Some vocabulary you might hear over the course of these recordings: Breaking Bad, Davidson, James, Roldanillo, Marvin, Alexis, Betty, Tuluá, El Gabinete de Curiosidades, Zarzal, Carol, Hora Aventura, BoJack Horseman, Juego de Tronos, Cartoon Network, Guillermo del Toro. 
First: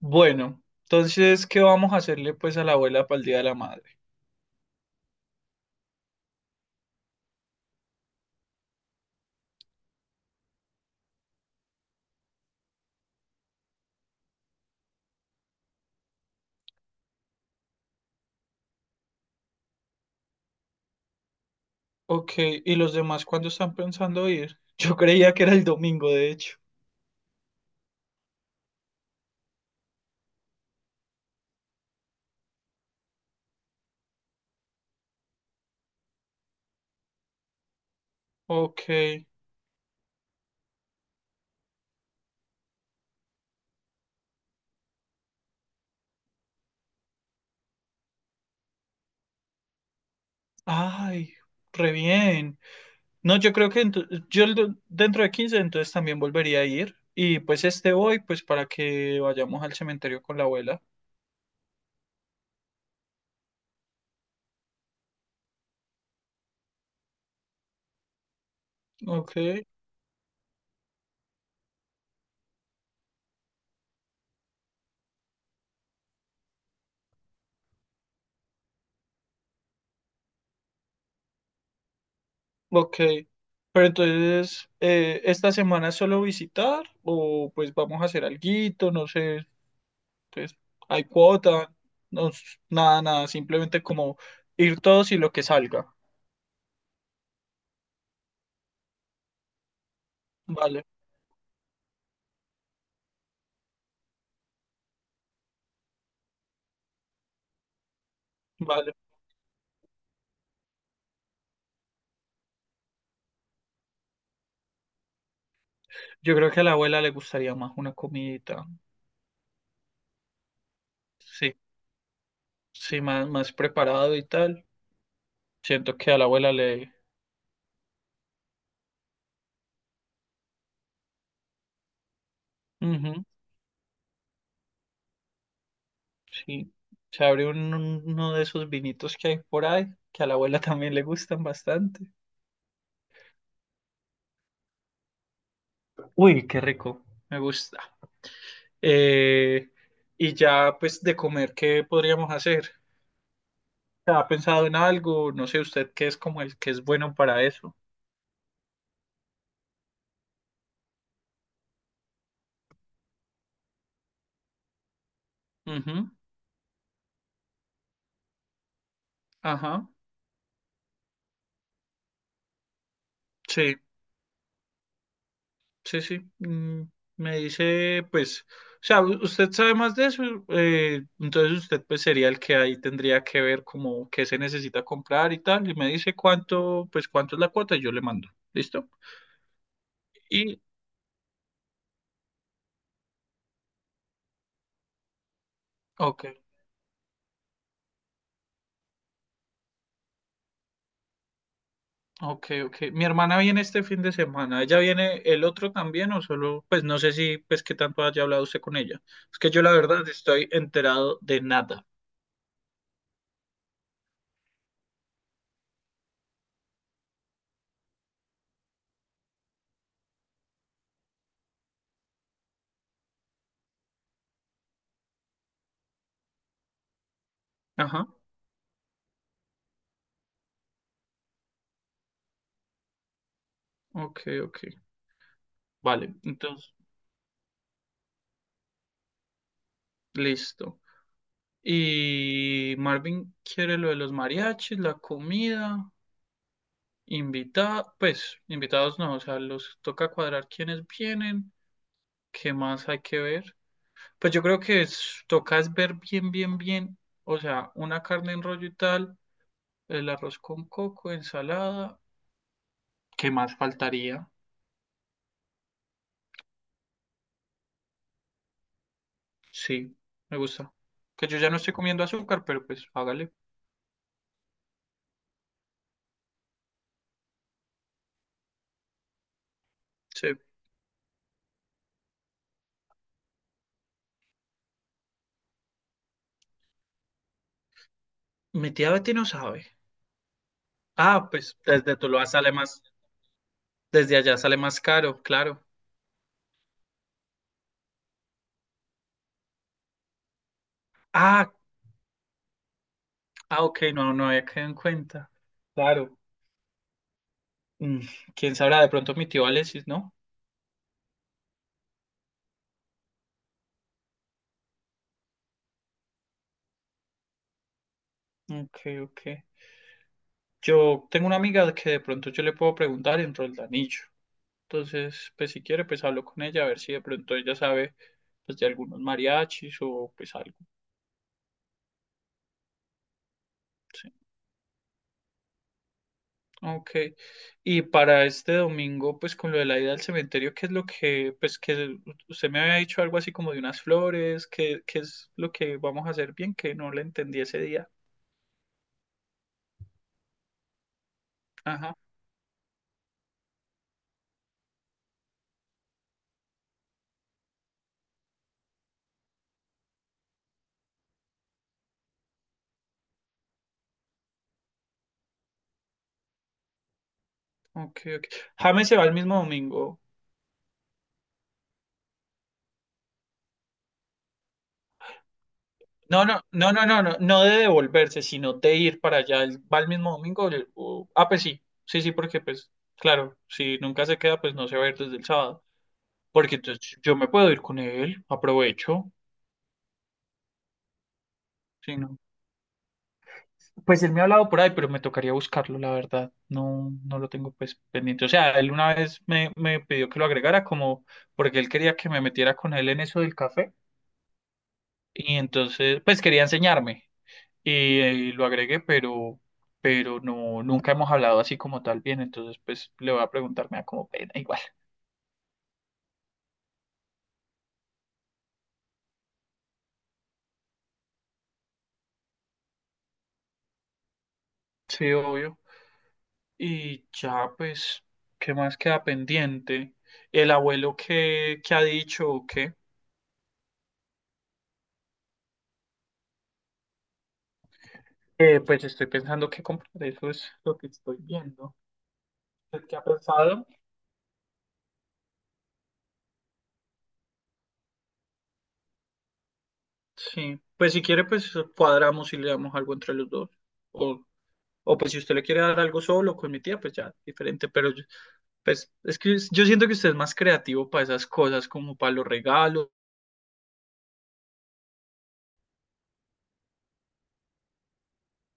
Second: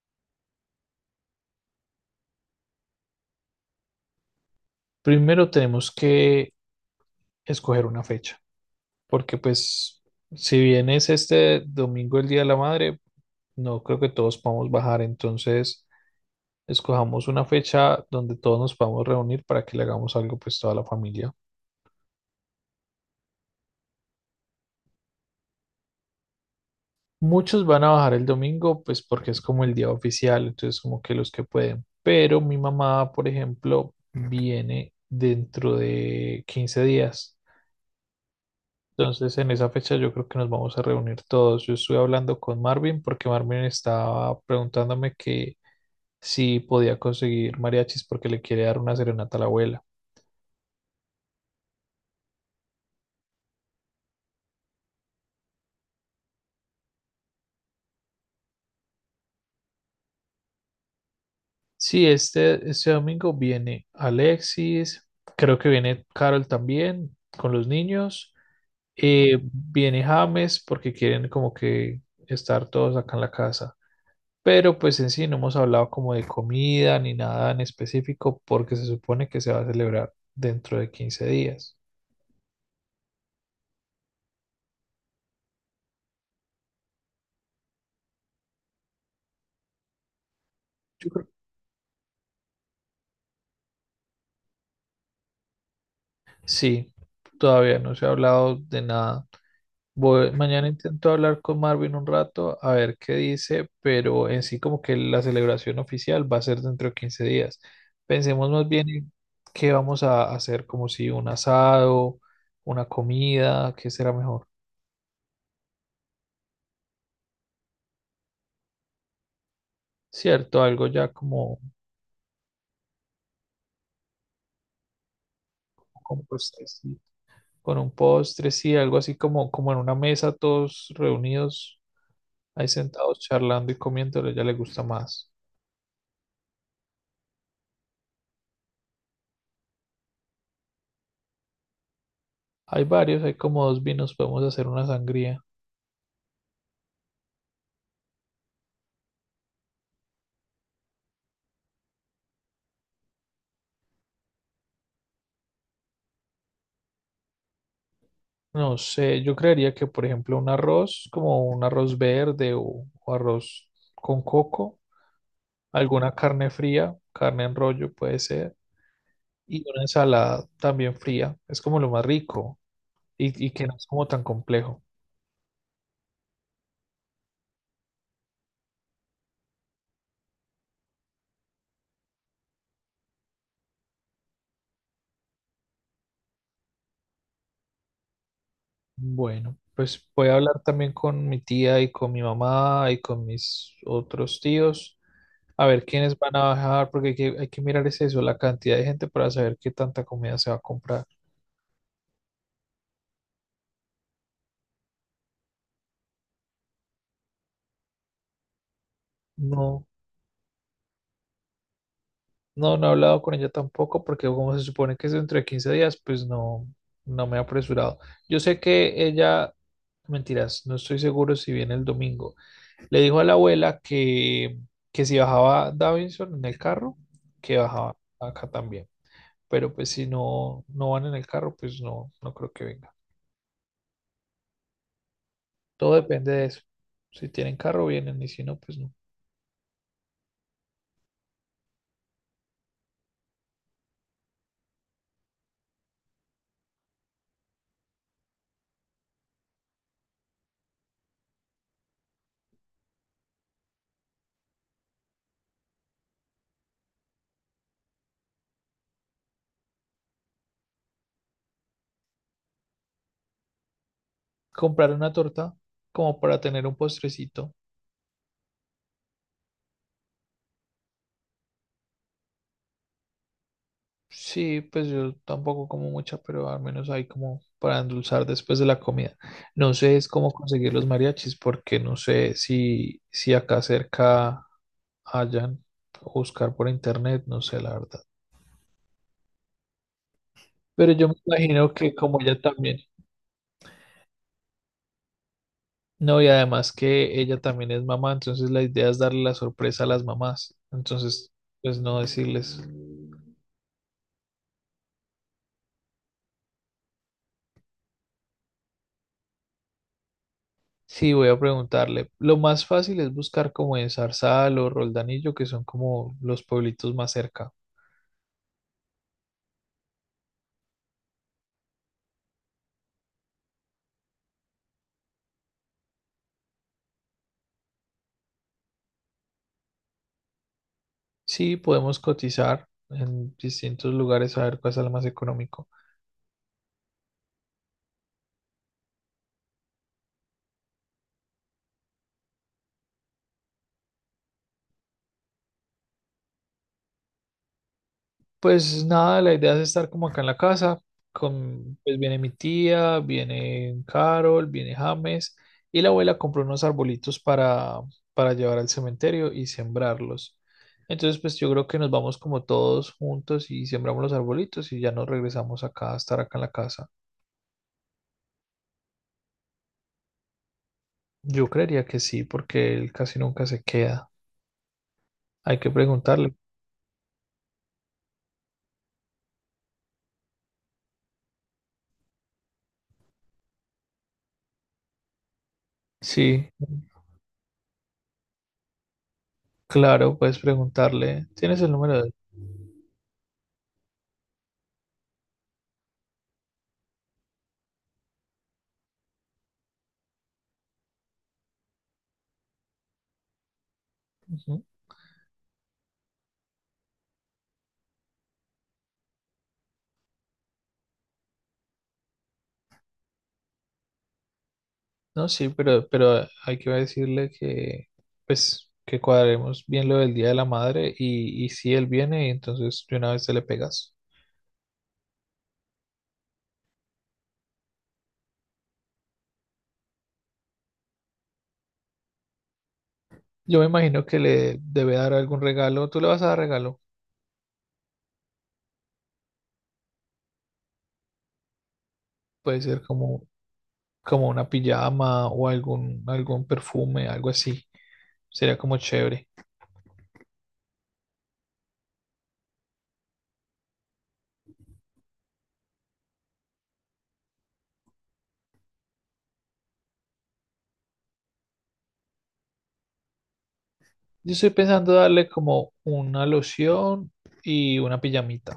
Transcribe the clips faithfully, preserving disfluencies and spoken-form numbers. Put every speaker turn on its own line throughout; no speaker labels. Bueno, entonces, ¿qué vamos a hacerle pues a la abuela para el Día de la Madre?
Primero tenemos que escoger una fecha, porque pues si bien es este domingo el Día de la Madre, no creo que todos podamos bajar, entonces escojamos una fecha donde todos nos podamos reunir para que le hagamos algo pues toda la familia.
Ok, ¿y los demás cuándo están pensando ir? Yo creía que era el domingo, de hecho.
Muchos van a bajar el domingo pues porque es como el día oficial, entonces como que los que pueden, pero mi mamá, por ejemplo, viene dentro de quince días.
Ok,
Entonces, en esa fecha yo creo que nos vamos a reunir todos. Yo estuve hablando con Marvin porque Marvin estaba preguntándome que si podía conseguir mariachis porque le quiere dar una serenata a la abuela.
ay, re bien. No, yo creo que ento- yo el do- dentro de quince entonces también volvería a ir. Y pues este voy pues para que vayamos al cementerio con la abuela.
Sí, este, este domingo viene Alexis, creo que viene Carol también con los niños.
Ok,
Eh, viene James porque quieren como que estar todos acá en la casa. Pero pues en sí no hemos hablado como de comida ni nada en específico porque se supone que se va a celebrar dentro de quince días.
ok. Pero entonces, eh, ¿esta semana es solo visitar o pues vamos a hacer alguito? No sé, entonces, hay
Yo creo- que
cuota, no, nada, nada, simplemente como ir todos y lo que salga.
Sí, todavía no se ha hablado de nada. Voy- mañana
Vale,
intento hablar con Marvin un rato a ver qué dice, pero en sí como que la celebración oficial va a ser dentro de quince días. Pensemos más bien
vale.
en qué vamos a hacer, como si un asado, una comida, qué será mejor.
Yo creo que a la abuela le gustaría más una comidita.
Cierto, algo ya
Sí,
como,
sí, más, más preparado y tal. Siento que a
como
la abuela
pues,
le...
sí. Con un postre, sí, algo así como, como en una mesa, todos reunidos, ahí sentados
Ujú,
charlando y comiéndolo, ya le gusta más.
sí. Se abre un- un- uno de esos vinitos que hay por ahí, que a la abuela también le gustan bastante.
Hay varios, hay como dos vinos, podemos hacer una sangría.
Uy, qué rico, me gusta. Eh, y ya, pues, de comer, ¿qué podríamos hacer? ¿Ha pensado en algo? No sé, usted qué es como el que es bueno para eso.
No sé, yo creería que, por ejemplo, un arroz, como un arroz verde o, o arroz con coco,
Ujú,
alguna carne fría, carne en rollo puede ser, y una
ajá.
ensalada también fría, es como lo más rico y, y que no
Sí,
es como tan complejo.
sí, sí. Mm, me dice, pues, o sea, u- usted sabe más de eso, eh, entonces usted pues sería el que ahí tendría que ver como qué se necesita comprar y tal, y me dice cuánto, pues cuánto es la cuota y yo le mando. ¿Listo?
Bueno, pues voy a hablar
Y,
también con mi tía y con mi mamá y con mis otros tíos, a ver quiénes van
ok.
a bajar, porque hay que, hay que mirar es eso, la cantidad de gente para saber qué tanta comida se va a comprar.
Ok, ok. Mi hermana viene este fin de semana. ¿Ella viene el otro también o solo? Pues no sé si, pues qué tanto haya hablado usted con ella. Es que yo la
No,
verdad estoy enterado de nada.
no, no he hablado con ella tampoco, porque como se supone que es dentro de quince días, pues no, no me he apresurado. Yo sé que ella, mentiras, no estoy seguro si viene el domingo. Le dijo a la abuela que, que si bajaba Davidson en el carro, que bajaba
Ajá.
acá también. Pero pues si no, no van en el carro, pues no, no creo que venga.
Ok, ok.
Todo
Vale,
depende de eso.
entonces,
Si tienen carro, vienen, y si no, pues no.
listo. Y Marvin quiere lo de los mariachis, la comida, invitada, pues invitados no, o sea, los toca cuadrar quiénes vienen, qué más hay que ver. Pues yo creo que es- toca es ver bien, bien, bien, o sea, una carne en rollo y tal. El arroz con coco, ensalada. ¿Qué más faltaría?
Comprar una torta como para tener un postrecito.
Sí, me gusta. Que yo ya no estoy comiendo azúcar, pero pues hágale.
Sí, pues yo tampoco como mucha, pero al menos hay como para endulzar después de la comida. No sé es cómo
Sí.
conseguir los mariachis, porque no sé si, si acá cerca hayan, buscar por internet, no sé la verdad.
Mi tía Betty no sabe.
Pero yo me
Ah, pues
imagino que
desde
como
Tuluá
ella
sale
también.
más, desde allá sale más caro, claro.
No, y además que ella también es mamá, entonces la idea es darle la sorpresa a las mamás. Entonces,
Ah,
pues no decirles.
ah, ok, no, no había quedado en cuenta. Claro. Mm, quién sabrá, de pronto mi tío Alexis, ¿no?
Sí, voy a preguntarle. Lo más fácil es buscar como en Zarzal o Roldanillo, que son como los pueblitos más cerca.
Ok, ok. Yo tengo una amiga que de pronto yo le puedo preguntar en Roldanillo. Entonces, pues si quiere, pues hablo con ella a ver si de pronto ella sabe pues, de algunos mariachis o pues algo.
Sí, podemos cotizar en distintos
Sí.
lugares a ver cuál es el más económico.
Ok. Y para este domingo, pues con lo de la ida al cementerio, ¿qué es lo que, pues que usted me había dicho algo así como de unas flores? ¿Qué, qué es lo que vamos a hacer bien? Que no le entendí ese día.
Pues nada, la idea es estar como acá en la casa, con,
Ajá.
pues viene mi tía, viene Carol, viene James, y la abuela compró unos arbolitos para, para llevar al cementerio y sembrarlos. Entonces, pues yo creo que nos vamos como todos juntos y sembramos los arbolitos y ya nos regresamos acá a estar acá en la casa.
Ok, ok. James se va el mismo domingo.
Yo creería que sí, porque él casi nunca se queda. Hay que
No,
preguntarle.
no, no, no, no, no, no de devolverse, sino de ir para allá. Él va el mismo domingo. El- o- ah, pues sí, sí, sí, porque pues, claro, si nunca se queda, pues no se va a ir desde el sábado.
Sí,
Porque entonces yo me puedo ir con él, aprovecho.
claro, puedes preguntarle. ¿Tienes el
Sí,
número de él?
no. Pues él me ha hablado por ahí, pero me tocaría buscarlo, la verdad. No, no lo tengo pues pendiente. O sea, él una vez me, me pidió que lo agregara como porque él quería que me metiera con él en eso del café.
Ujú.
Y entonces, pues quería enseñarme. Y, eh, lo agregué, pero, pero no, nunca hemos hablado así como tal bien, entonces pues le voy a preguntar, me da como pena igual.
No, sí, pero, pero hay que decirle que, pues, que cuadremos bien lo del Día de la Madre y, y si él viene, entonces de una vez te le pegas.
Sí, obvio. Y ya pues, ¿qué más queda pendiente? ¿El abuelo qué, qué ha dicho o qué?
Yo me imagino que le debe dar algún regalo. ¿Tú le vas a dar regalo?
Eh, pues estoy pensando qué comprar, eso es lo que estoy viendo.
Puede ser
¿Usted qué ha
como,
pensado?
como una pijama o algún, algún perfume, algo así. Sería como chévere.
Sí, pues si quiere pues cuadramos y le damos algo entre los dos. O, o pues si usted le quiere dar algo solo con mi tía, pues ya, diferente. Pero yo- pues es que yo siento que usted es más creativo para esas cosas, como para los regalos.
Yo estoy pensando darle como una loción y una pijamita.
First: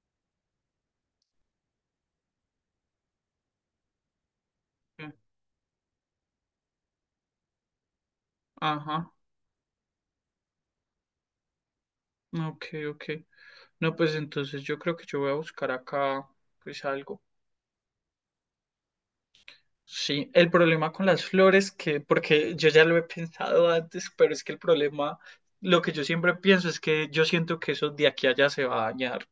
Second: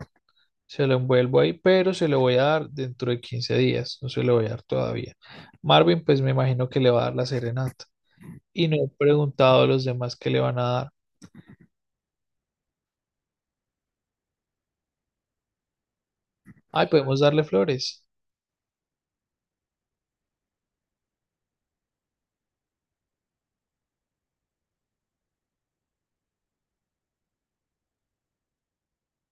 Se lo envuelvo ahí, pero se lo voy a dar dentro de quince días, no se lo voy a dar todavía. Marvin, pues me imagino que le va a dar la serenata. Y no he
Ajá,
preguntado a los demás qué le van a dar.
ok, ok. No, pues entonces yo creo que yo voy a buscar acá, pues
Ay, podemos
algo.
darle flores.
Sí, el problema con las flores, que, porque yo ya lo he pensado antes, pero es que el problema, lo que yo siempre pienso es que yo siento que eso de aquí a allá se va a dañar,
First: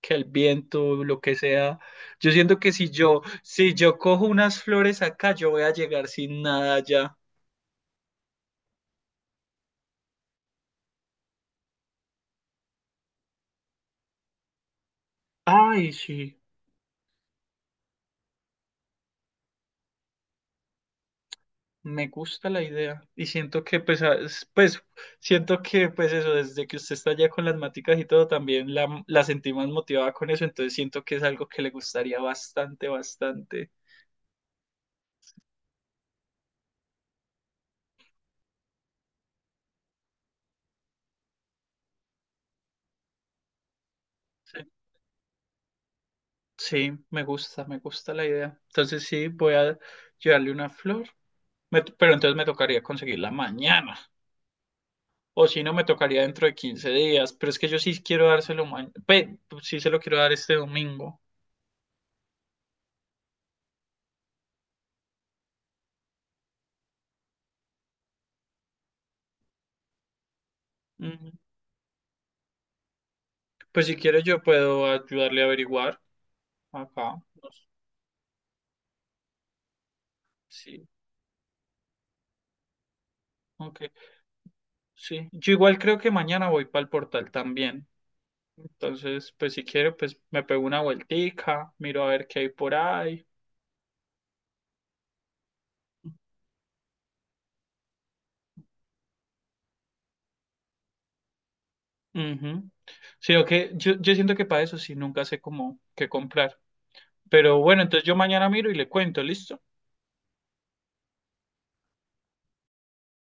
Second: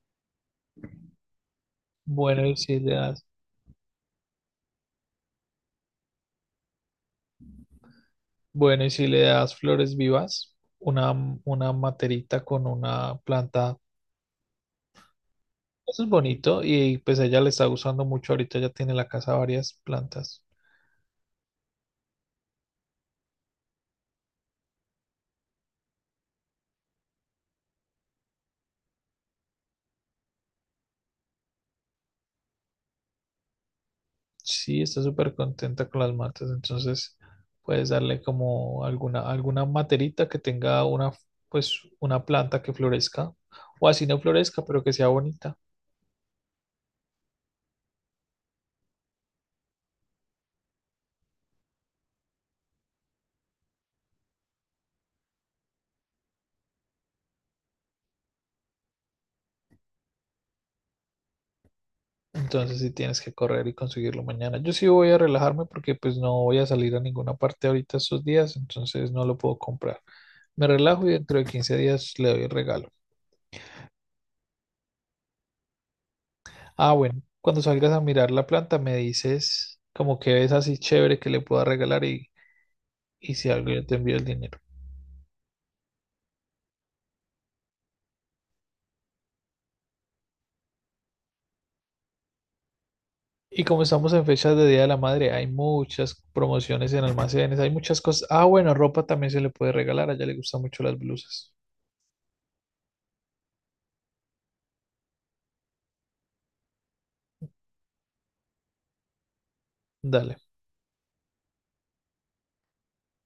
que el viento, lo que sea. Yo
Bueno, y
siento que
si
si
le
yo,
das,
si yo cojo unas flores acá, yo voy a llegar sin nada allá.
bueno, y si le das flores vivas, una, una materita con una planta.
Ay,
Eso es
sí,
bonito y pues a ella le está gustando mucho. Ahorita ya tiene en la casa varias plantas.
me gusta la idea. Y siento que, pues, a- es- pues, siento que, pues, eso, desde que usted está allá con las maticas y todo, también la, la sentí más motivada con eso. Entonces siento que es algo que le gustaría bastante, bastante.
Sí, está súper contenta con las matas, entonces puedes darle como alguna, alguna materita que tenga una, f- pues, una planta que florezca, o así no
Sí,
florezca, pero que sea bonita.
sí, me gusta, me gusta la idea. Entonces sí, voy a llevarle una flor. Me- pero entonces me tocaría conseguirla mañana. O si no, me tocaría dentro de quince días. Pero es que yo sí quiero dárselo mañana. Pues, sí se lo quiero dar este domingo.
Entonces sí tienes que correr y conseguirlo mañana. Yo sí voy a relajarme porque pues no voy a salir a ninguna parte ahorita estos días, entonces no lo puedo comprar. Me relajo y
Ujú.
dentro de quince días le doy el regalo.
Pues si quieres, yo puedo ayudarle a averiguar.
Ah, bueno,
Acá. No
cuando
sé,
salgas a mirar la planta me dices como que ves así
sí,
chévere que le pueda regalar y, y si algo
ok.
yo te envío el dinero.
Sí. Yo igual creo que mañana voy para el portal también. Entonces, pues si quiero, pues me pego una vueltica, miro a ver qué hay por ahí.
Y como estamos en fechas de Día de la Madre, hay muchas promociones en almacenes, hay muchas cosas. Ah, bueno, ropa también se le puede regalar, a ella le gustan mucho las blusas.
Ujú. Sino que yo, yo siento que para eso sí nunca sé cómo qué comprar. Pero bueno, entonces yo mañana miro y le cuento, ¿listo?
Dale.